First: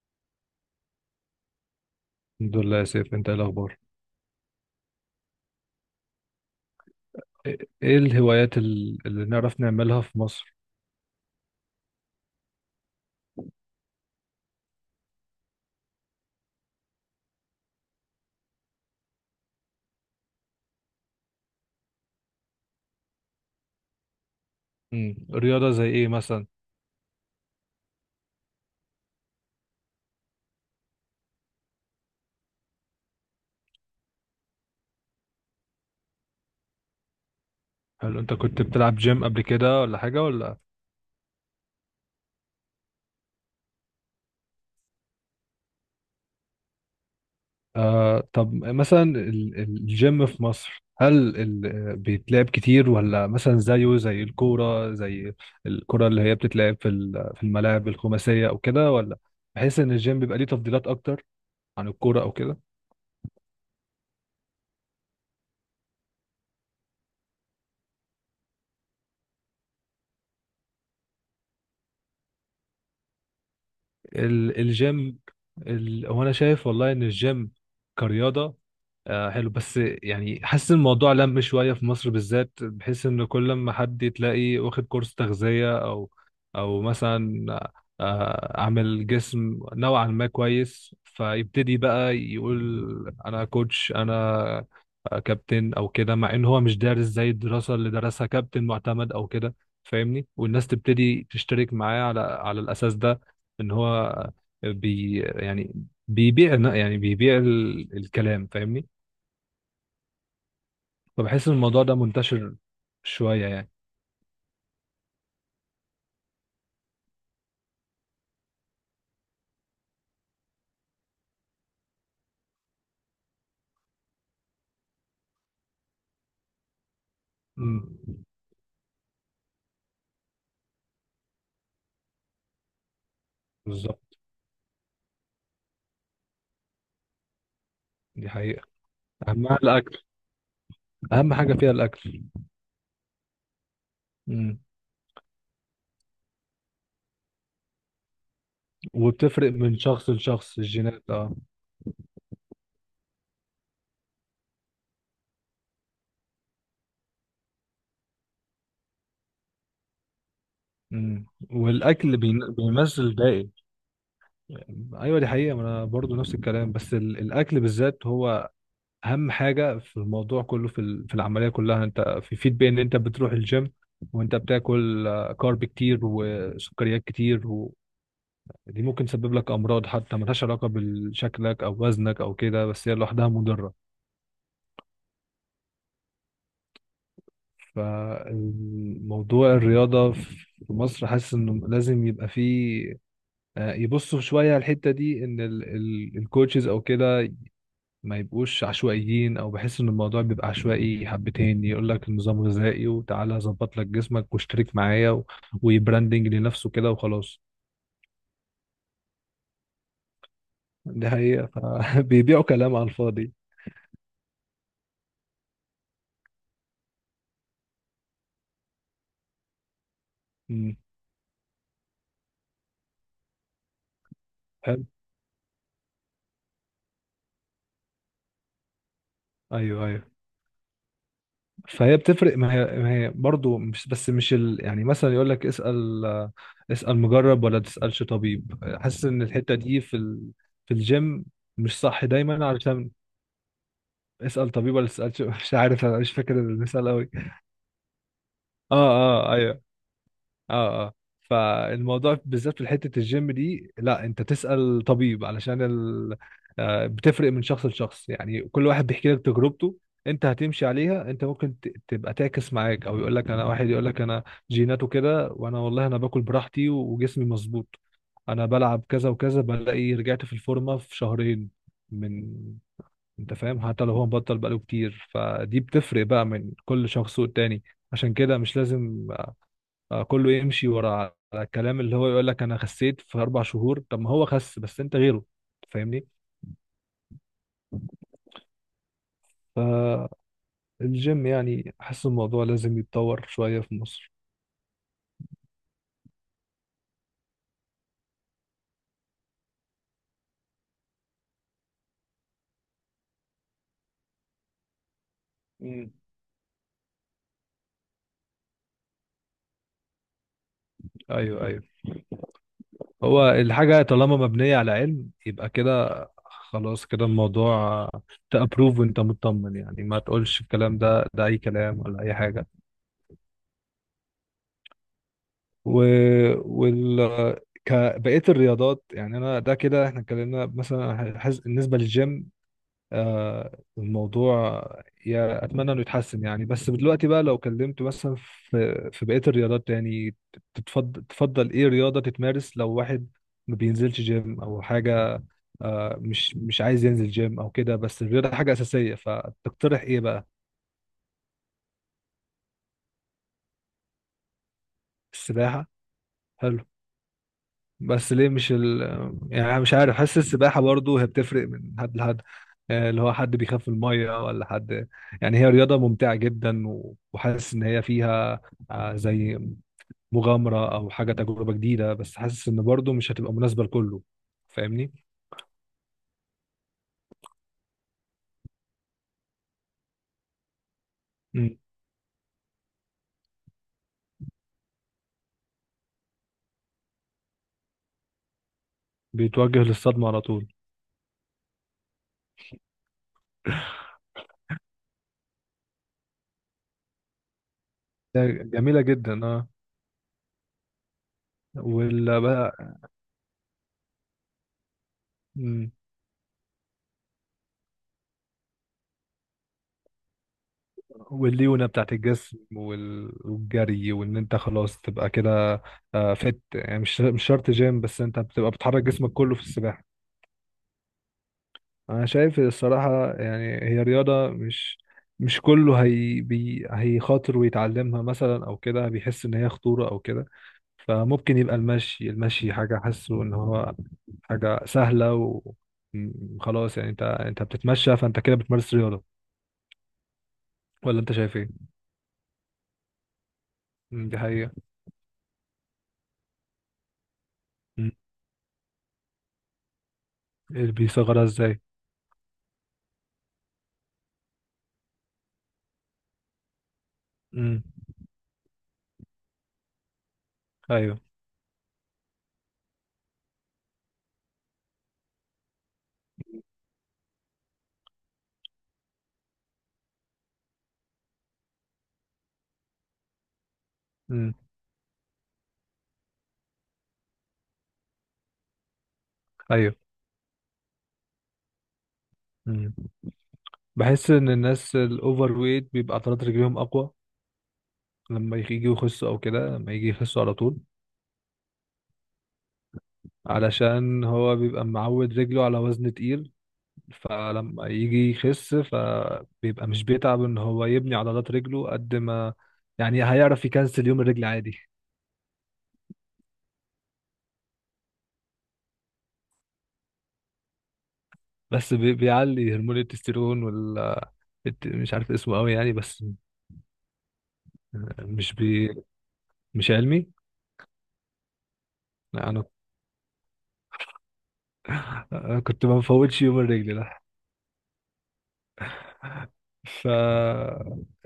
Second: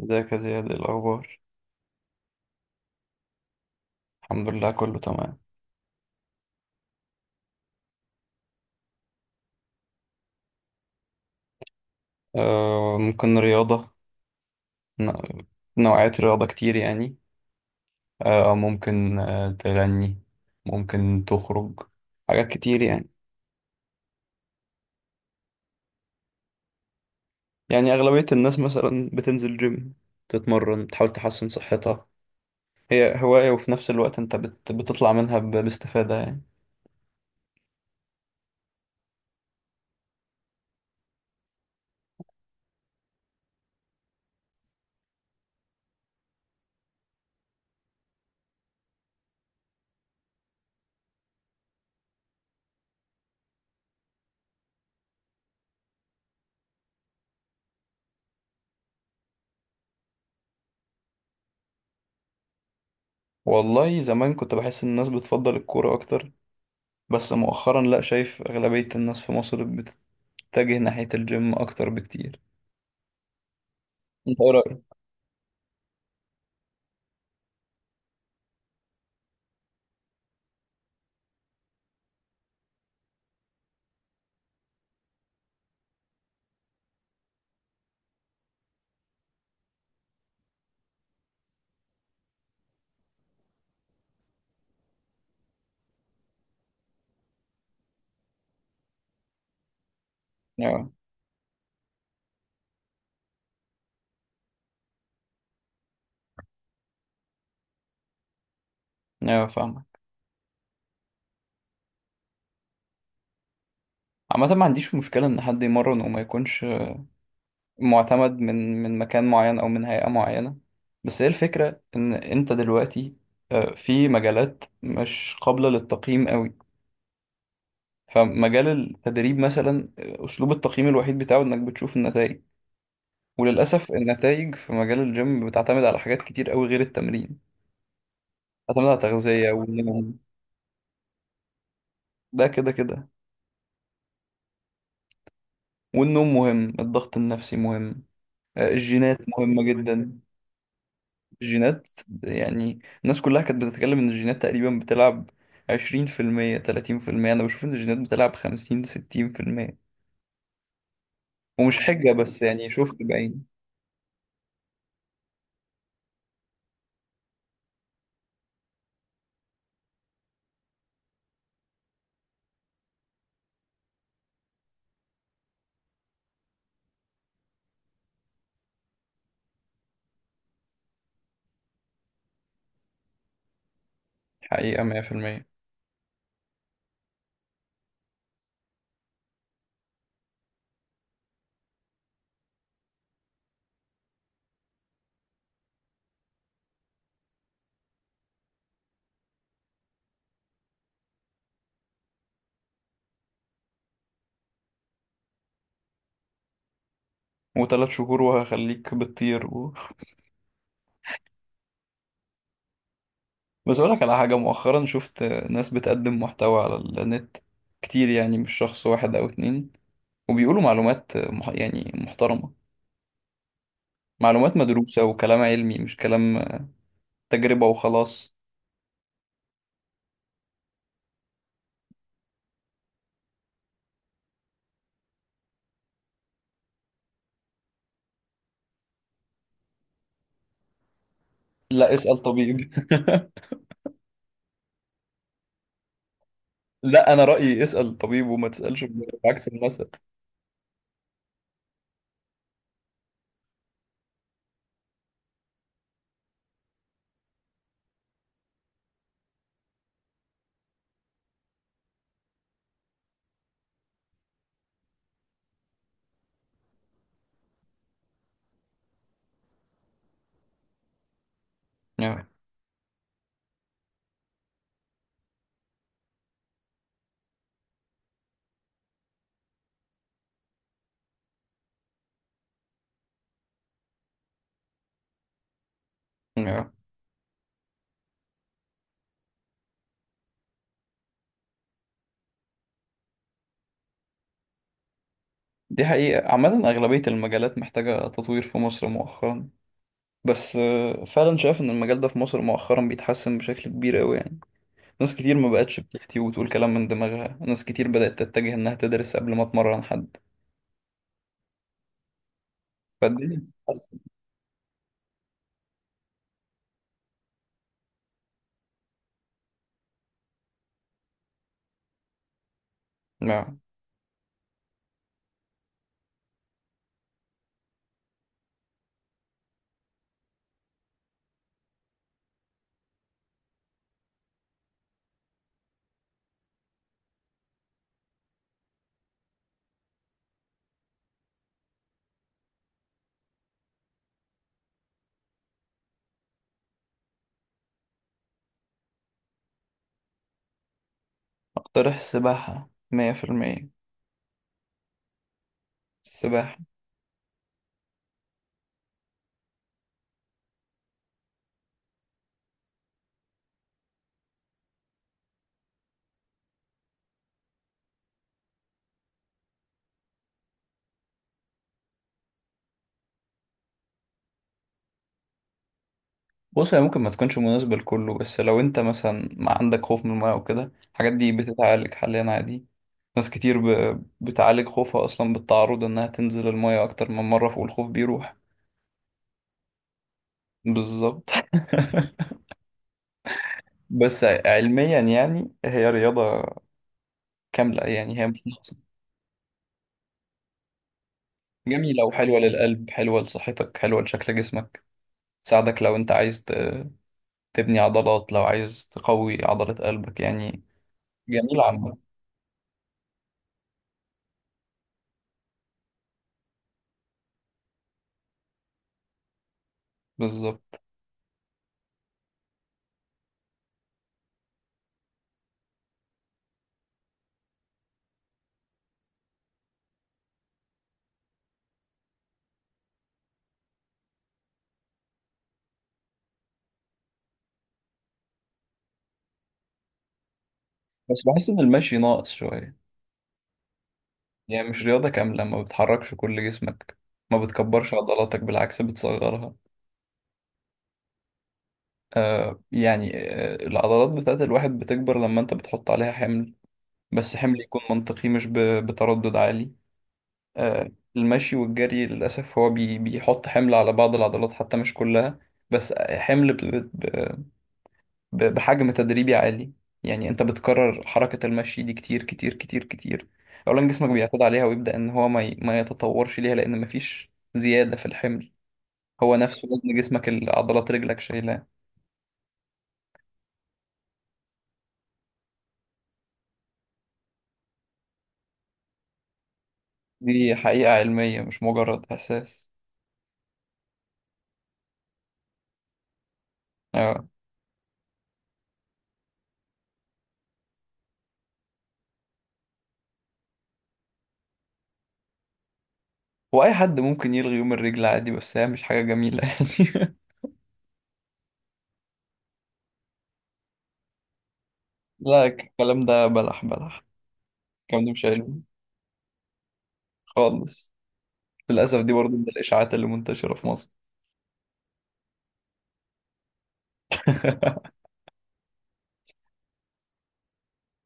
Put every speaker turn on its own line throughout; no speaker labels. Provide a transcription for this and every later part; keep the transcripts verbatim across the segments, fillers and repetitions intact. ازيك يا زياد ايه الأخبار؟
الحمد لله يا سيف، انت ايه الاخبار؟
الحمد لله كله تمام.
ايه ايه الهوايات ال- اللي نعرف نعملها في مصر؟
آه، ممكن رياضة. ن- نوعية رياضة كتير يعني. آه، ممكن آه تغني. ممكن تخرج. حاجات كتير يعني.
امم رياضة زي ايه مثلا؟
يعني أغلبية الناس مثلا بتنزل جيم. تتمرن تحاول تحسن صحتها. هي هواية، وفي نفس الوقت انت بت بتطلع منها ب- باستفادة يعني.
هل انت كنت بتلعب جيم قبل كده ولا حاجة ولا؟ آه، طب مثلا ال- ال- الجيم في مصر، هل ال- آه، بيتلعب كتير ولا مثلا زيه زي الكورة، زي الكرة اللي هي بتتلعب في ال- في الملاعب الخماسية او كده، ولا بحيث ان الجيم بيبقى ليه تفضيلات اكتر عن الكورة او كده؟
والله زمان كنت بحس إن الناس بتفضل الكورة أكتر. بس مؤخرا لأ، شايف أغلبية الناس في مصر بتتجه ناحية الجيم أكتر بكتير. انت.
ال- الجيم ال... هو انا شايف والله ان الجيم كرياضه آه حلو، بس يعني حاسس الموضوع لم شويه في مصر بالذات، بحيث ان كل ما حد تلاقي واخد كورس تغذيه او او مثلا آه عامل جسم نوعا ما كويس، فيبتدي بقى يقول انا كوتش، انا كابتن او كده، مع ان هو مش دارس زي الدراسه اللي درسها كابتن معتمد او كده، فاهمني؟ والناس
اه،
تبتدي تشترك معاه على على الاساس ده، ان هو بي يعني بيبيع يعني بيبيع ال- الكلام فاهمني.
اه، فاهمك.
فبحس ان الموضوع ده منتشر شوية يعني.
عامة ما عنديش مشكلة إن حد يمرن وما يكونش معتمد من من مكان معين أو من هيئة معينة. بس هي الفكرة إن أنت دلوقتي آه، في مجالات مش قابلة للتقييم قوي.
مم.
فمجال التدريب مثلا آه، أسلوب التقييم الوحيد بتاعه إنك بتشوف النتائج. وللأسف
بالظبط،
النتائج في مجال الجيم بتعتمد على حاجات كتير قوي غير التمرين.
دي حقيقة.
بتعتمد على تغذية
أهمها الأكل،
والنوم.
أهم حاجة فيها الأكل.
ده كده كده.
مم.
والنوم مهم، الضغط النفسي مهم. آه، الجينات
وبتفرق
مهمة
من شخص
جدا.
لشخص الجينات، اه.
الجينات. يعني الناس كلها كانت بتتكلم ان الجينات تقريبا بتلعب عشرين في المية تلاتين في المية، انا بشوف ان الجينات بتلعب خمسين ستين في المية.
مم.
ومش حجة
والأكل
بس
بين-
يعني شفت
بيمثل
بعين.
الباقي. أيوة، دي حقيقة. ما أنا برضو نفس الكلام، بس ال- الأكل بالذات هو اهم حاجه في الموضوع كله، في ال- في العمليه كلها. انت في فيد بين ان انت بتروح الجيم وانت بتاكل آه كارب كتير وسكريات كتير، ودي ممكن تسبب لك امراض حتى ملهاش علاقه بشكلك او وزنك او كده، بس هي لوحدها مضره.
حقيقة مية في المية.
فالموضوع الرياضه في مصر، حاسس انه لازم يبقى فيه آه يبصوا شويه على الحته دي، ان الكوتشز او كده ما يبقوش عشوائيين، او بحس ان الموضوع بيبقى عشوائي حبتين، يقول لك نظام غذائي وتعالى اظبط لك جسمك واشترك معايا و... ويبراندنج لنفسه كده وخلاص.
وتلات شهور وهخليك بتطير و...
دي حقيقة. فبيبيعوا كلام على الفاضي.
بس أقولك على حاجة مؤخرا شفت ناس بتقدم محتوى على النت كتير، يعني مش شخص واحد أو اتنين. وبيقولوا
امم.
معلومات مح... يعني محترمة. معلومات
حلو.
مدروسة وكلام علمي، مش كلام تجربة وخلاص.
ايوه، ايوه، فهي بتفرق. ما هي, ما هي برضه، مش بس مش ال... يعني مثلا يقول لك اسأل اسأل مجرب ولا تسألش طبيب. حاسس ان الحتة دي في ال... في الجيم مش
لا،
صح
اسأل
دايما،
طبيب.
علشان... اسأل طبيب ولا تسألش مش عارف، انا مش فاكر المثال قوي.
لا، انا رايي اسال طبيب وما
اه
تسالش،
اه،
عكس
ايوه.
المثل.
اه اه. فالموضوع بالذات في حته الجيم دي، لا، انت تسال طبيب علشان ال... آه، بتفرق من شخص لشخص يعني، كل واحد بيحكي لك تجربته، انت هتمشي عليها؟ انت ممكن ت- تبقى تعكس معاك، او يقول لك انا، واحد يقول لك انا جيناته كده، وانا والله انا باكل براحتي وجسمي مظبوط، انا بلعب كذا وكذا، بلاقي رجعت في الفورمه في شهرين
yeah.
من... انت فاهم؟ حتى لو هو مبطل بقاله كتير، فدي بتفرق بقى من كل شخص والتاني. عشان كده مش لازم آه كله يمشي ورا على الكلام اللي هو يقول لك انا خسيت في اربع شهور، طب ما هو خس بس انت غيره فاهمني.
yeah.
فالجيم يعني احس الموضوع لازم يتطور شوية في مصر.
دي حقيقه، عامه اغلبيه المجالات محتاجه تطوير في مصر مؤخرا. بس آه، فعلا شايف ان المجال ده في مصر مؤخرا بيتحسن بشكل كبير قوي يعني. ناس كتير ما بقتش
مم.
بتفتي وتقول كلام من دماغها، ناس كتير بدات تتجه انها تدرس قبل ما تمرن حد.
ايوه، ايوه. هو
فالدنيا
الحاجة
بتتحسن.
طالما مبنية على علم يبقى كده، خلاص كده الموضوع تأبروف وانت مطمن يعني، ما تقولش الكلام ده ده اي كلام ولا اي حاجة.
yeah.
و... وال ك- بقية الرياضات يعني، انا ده كده احنا اتكلمنا مثلا حز... بالنسبة للجيم آه الموضوع، يا اتمنى انه يتحسن يعني. بس دلوقتي بقى لو كلمت مثلا في في بقيه الرياضات يعني، تتفضل تفضل ايه رياضه تتمارس لو واحد ما بينزلش جيم او حاجه، آه مش مش عايز ينزل جيم او كده، بس الرياضه حاجه اساسيه، فتقترح ايه بقى؟
اقترح السباحه مية في المية.
السباحه.
السباحه.
هل... بس ليه مش ال... يعني أنا مش عارف، حاسس السباحة برضو هي بتفرق من حد لحد، آه اللي هو حد بيخاف من المية ولا حد، يعني هي رياضة ممتعة جدا و- وحاسس إن هي فيها آه زي مغامرة أو حاجة تجربة جديدة، بس حاسس إن برضو مش هتبقى مناسبة لكله، فاهمني؟
بص، هي ممكن ما تكونش مناسبة لكله، بس لو انت مثلا ما عندك خوف من الماء وكده الحاجات دي
مم.
بتتعالج حاليا عادي. ناس كتير ب... بتعالج خوفها اصلا بالتعرض انها تنزل الماء اكتر من مرة، والخوف بيروح.
بيتوجه للصدمة على طول.
بالظبط. بس علميا يعني هي رياضة كاملة، يعني هي
ده
مش ناقصة.
جميلة جدا، اه.
جميلة
ولا
وحلوة
بقى؟
للقلب، حلوة لصحتك، حلوة لشكل جسمك.
مم.
تساعدك لو انت عايز ت- تبني عضلات، لو عايز تقوي عضلة قلبك يعني. جميلة
والليونه بتاعت
عامة.
الجسم وال- والجري، وان انت خلاص تبقى كده آه فت يعني مش مش شرط جيم، بس انت بتبقى بتحرك جسمك كله في السباحه.
بالظبط.
انا شايف الصراحه يعني هي رياضه مش، مش كله، هي بي هيخاطر ويتعلمها مثلا او كده، بيحس ان هي خطوره او كده. فممكن يبقى المشي، المشي حاجه حاسه ان هو حاجه سهله و م- خلاص يعني، انت انت بتتمشى فانت كده بتمارس رياضه. ولا انت
بس
شايف ايه؟
بحس ان المشي ناقص شوية.
م، دي حقيقه.
يعني مش رياضة كاملة، ما بتحركش كل جسمك. ما
م،
بتكبرش عضلاتك، بالعكس بتصغرها.
بيصغرها ازاي؟
آه يعني آه العضلات بتاعت الواحد بتكبر لما انت بتحط عليها حمل. بس
م.
حمل يكون منطقي، مش ب- بتردد عالي. آه
ايوه.
المشي والجري للأسف هو بي بيحط حمل على بعض العضلات حتى مش كلها. بس حمل ب- بحجم تدريبي عالي. يعني انت بتكرر حركة المشي دي كتير كتير كتير كتير. اولا جسمك
امم.
بيعتاد عليها ويبدأ ان هو ما ي- ما يتطورش ليها لان مفيش زيادة في الحمل. هو نفسه
ايوه.
وزن جسمك اللي عضلات رجلك شايلاه.
امم. بحس ان الناس الاوفر ويت بيبقى عضلات رجليهم اقوى، لما يجي يخسوا او كده، لما يجي يخسوا على
دي
طول.
حقيقة علمية مش مجرد احساس.
علشان هو بيبقى معود رجله على وزن تقيل،
اه،
فلما يجي يخس فبيبقى مش بيتعب ان هو يبني عضلات رجله قد ما يعني، هيعرف يكنسل يوم الرجل عادي.
واي حد ممكن يلغي يوم الرجل عادي، بس هي مش حاجة جميلة يعني.
بس بي- بيعلي هرمون التستيرون وال الت- مش عارف اسمه
لا،
قوي يعني، بس
الكلام ده بلح بلح. الكلام ده مش
مش
علمي
بي... مش علمي.
خالص. للأسف دي برضه من
انا
الإشاعات اللي منتشرة في مصر.
أنا كنت ما بفوتش يوم الرجل. ف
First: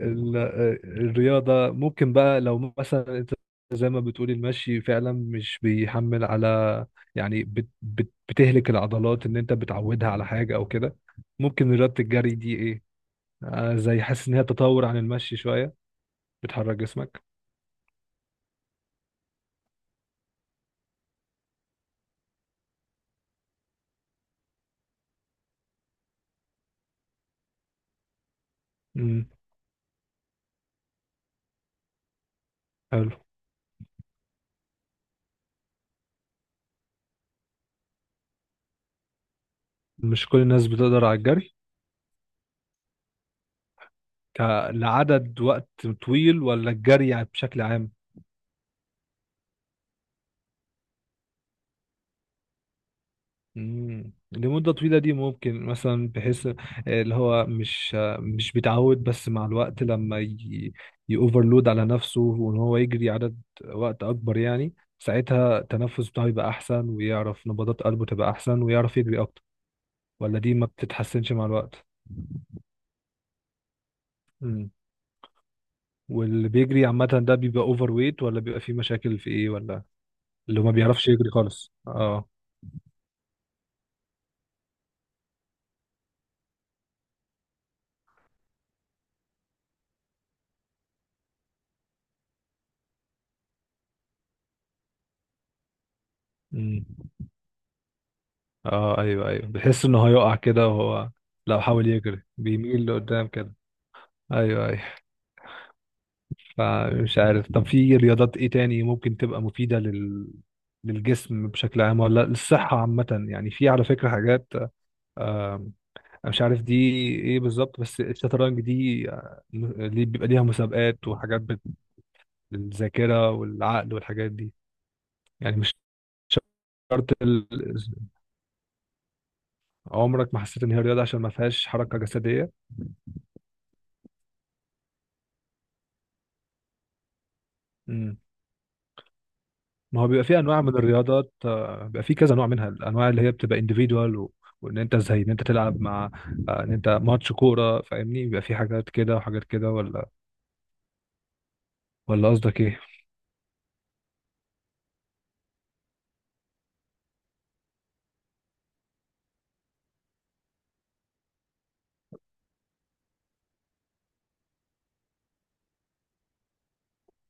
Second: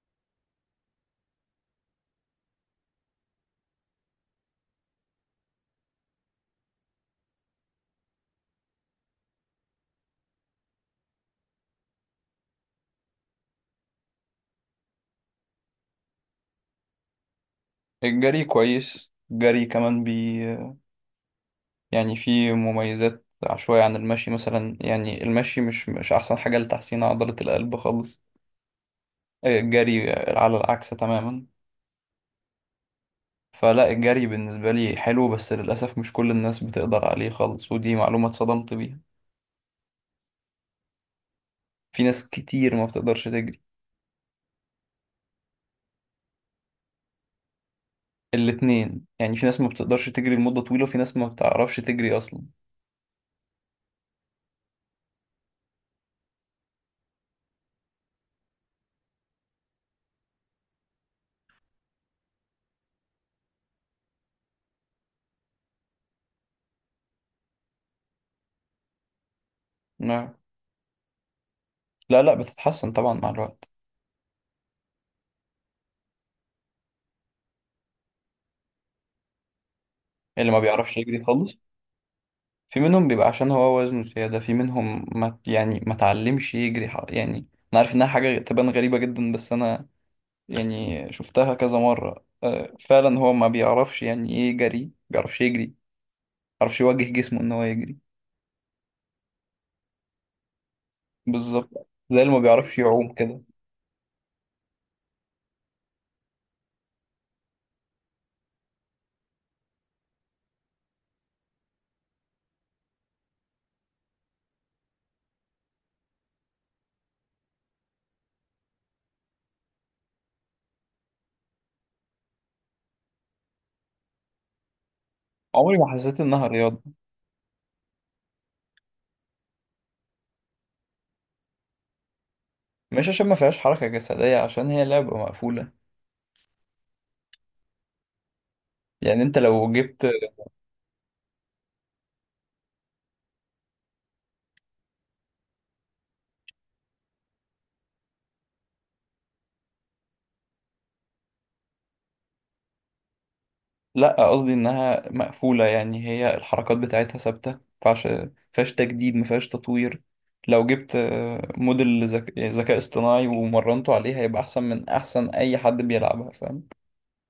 ال- الرياضة ممكن بقى لو مثلا انت زي ما بتقولي المشي فعلا مش بيحمل على يعني، بت بت بتهلك العضلات ان انت بتعودها على حاجة او كده. ممكن رياضة الجري دي ايه، آه زي حاسس ان هي تطور عن المشي شوية، بتحرك جسمك.
الجري كويس، الجري كمان. يعني في مميزات شوية عن المشي، مثلا يعني المشي مش مش أحسن حاجة لتحسين عضلة القلب خالص.
امم.
آه، الجري على العكس تماما.
حلو.
فلا، الجري بالنسبة لي حلو، بس للأسف مش كل الناس بتقدر عليه خالص، ودي معلومة اتصدمت بيها.
مش كل الناس بتقدر على الجري
في ناس كتير ما بتقدرش تجري.
ك- لعدد وقت طويل، ولا الجري يعني بشكل عام؟
الاتنين، يعني في ناس ما بتقدرش تجري لمدة طويلة، وفي ناس ما بتعرفش تجري أصلا.
مم. لمدة طويلة دي ممكن مثلا بحيث آه اللي هو مش، آه مش بيتعود، بس مع الوقت لما ي... يأوفرلود على نفسه وان هو يجري عدد وقت اكبر، يعني ساعتها التنفس بتاعه يبقى احسن، ويعرف نبضات قلبه تبقى احسن، ويعرف يجري اكتر.
نعم.
ولا دي ما بتتحسنش مع الوقت؟
لا، لا، بتتحسن طبعا مع الوقت.
مم. واللي بيجري عامة ده بيبقى اوفر ويت، ولا بيبقى فيه مشاكل في ايه ولا؟
اللي ما
اللي هو ما
بيعرفش
بيعرفش
يجري
يجري
خالص.
خالص، اه.
في منهم بيبقى عشان هو وزنه زيادة، في منهم ما يعني ما تعلمش يجري ح- يعني. أنا عارف إنها حاجة تبان غريبة جدا، بس أنا يعني شفتها كذا مرة، آه، فعلا هو ما بيعرفش يعني إيه جري، ما بيعرفش يجري، ما بيعرفش
مم.
يوجه جسمه إن هو يجري.
اه، ايوه، ايوه، بيحس انه هيقع كده، وهو لو
بالظبط
حاول
زي
يجري
اللي ما بيعرفش
بيميل
يعوم
لقدام
كده.
كده. ايوه، ايوه. فمش عارف، طب في رياضات ايه تاني ممكن تبقى مفيدة لل للجسم بشكل عام، ولا للصحة عامة يعني؟ في على فكرة حاجات، آم، أنا مش عارف دي ايه بالظبط، بس الشطرنج دي آه، ليه بيبقى ليها مسابقات وحاجات بت- للذاكرة والعقل والحاجات دي؟ يعني مش
عمري ما حسيت إنها رياضة.
شرط ال- عمرك ما حسيت ان هي رياضة عشان ما فيهاش حركة جسدية؟
مش عشان ما فيهاش حركة جسدية، عشان هي لعبة مقفولة. يعني أنت لو
ما
جبت.
هو بيبقى فيه انواع من الرياضات آه، بيبقى فيه كذا نوع منها، الانواع اللي هي بتبقى individual و... وان انت زي ان انت تلعب مع آه ان انت ماتش كوره فاهمني، بيبقى فيه حاجات كده وحاجات كده، ولا ولا قصدك ايه؟
لا، قصدي انها مقفولة، يعني هي الحركات بتاعتها ثابتة، مفيهاش مفيهاش تجديد، مفيهاش تطوير. لو جبت آه، موديل ذك- ذكاء اصطناعي ومرنته عليه، هيبقى احسن من احسن اي حد بيلعبها، فاهم.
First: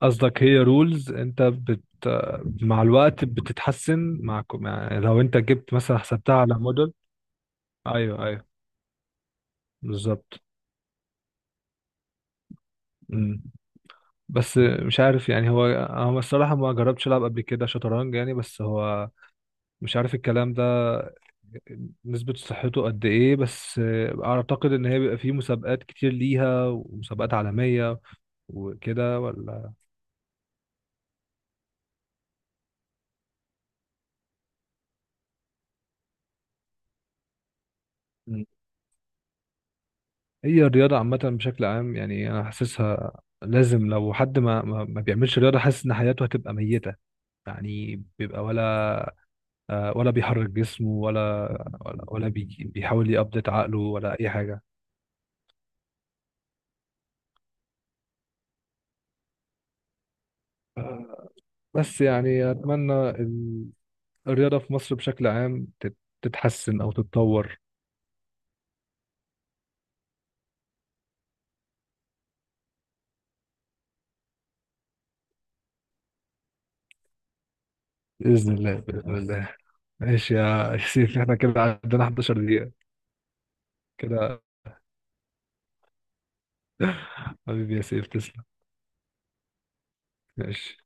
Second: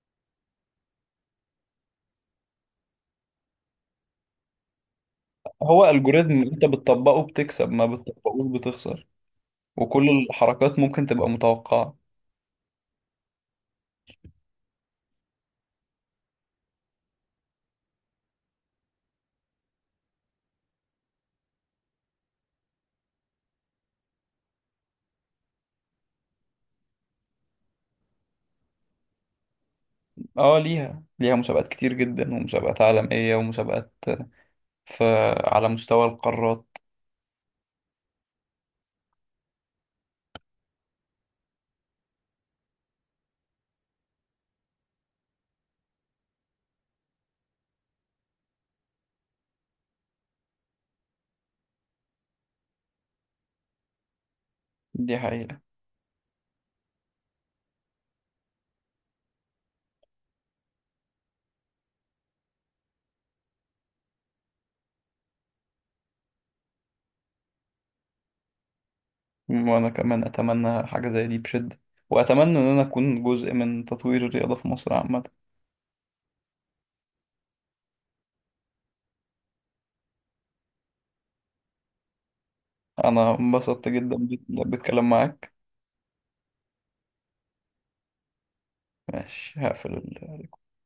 قصدك هي رولز، انت بت آه، مع الوقت بتتحسن مع كو- مع- لو انت جبت
هو
مثلا
الجوريزم
حسبتها على
انت
موديل.
بتطبقه بتكسب، ما
ايوه، ايوه.
بتطبقوش بتخسر. وكل
بالظبط.
الحركات ممكن تبقى متوقعة.
مم. بس مش عارف يعني، هو انا الصراحه ما جربتش العب قبل كده شطرنج يعني، بس هو مش عارف الكلام ده نسبة صحته قد إيه، بس آه أعتقد إن هي بيبقى فيه مسابقات كتير ليها ومسابقات عالمية وكده، ولا؟
اه، ليها ليها مسابقات كتير جدا، ومسابقات عالمية، ومسابقات آه، في على مستوى القارات.
مم. هي الرياضة عامة بشكل عام يعني أنا حاسسها لازم. لو حد ما ما ما بيعملش رياضة، حاسس إن حياته هتبقى ميتة يعني، بيبقى ولا آه ولا بيحرك جسمه، ولا ولا ولا بيجي- بيحاول يأبديت عقله، ولا أي حاجة.
دي حقيقة.
بس يعني أتمنى ال- الرياضة في مصر بشكل عام تت- تتحسن أو تتطور.
وأنا كمان أتمنى حاجة زي دي بشدة، وأتمنى إن أنا أكون جزء من تطوير الرياضة في مصر عامة.
بإذن الله، بإذن الله. ماشي يا يا سيف، احنا كده عندنا 11 دقيقة
أنا انبسطت جدا بال-
كده.
بالكلام معاك.
حبيبي يا سيف، تسلم.
ماشي هقفل
ماشي.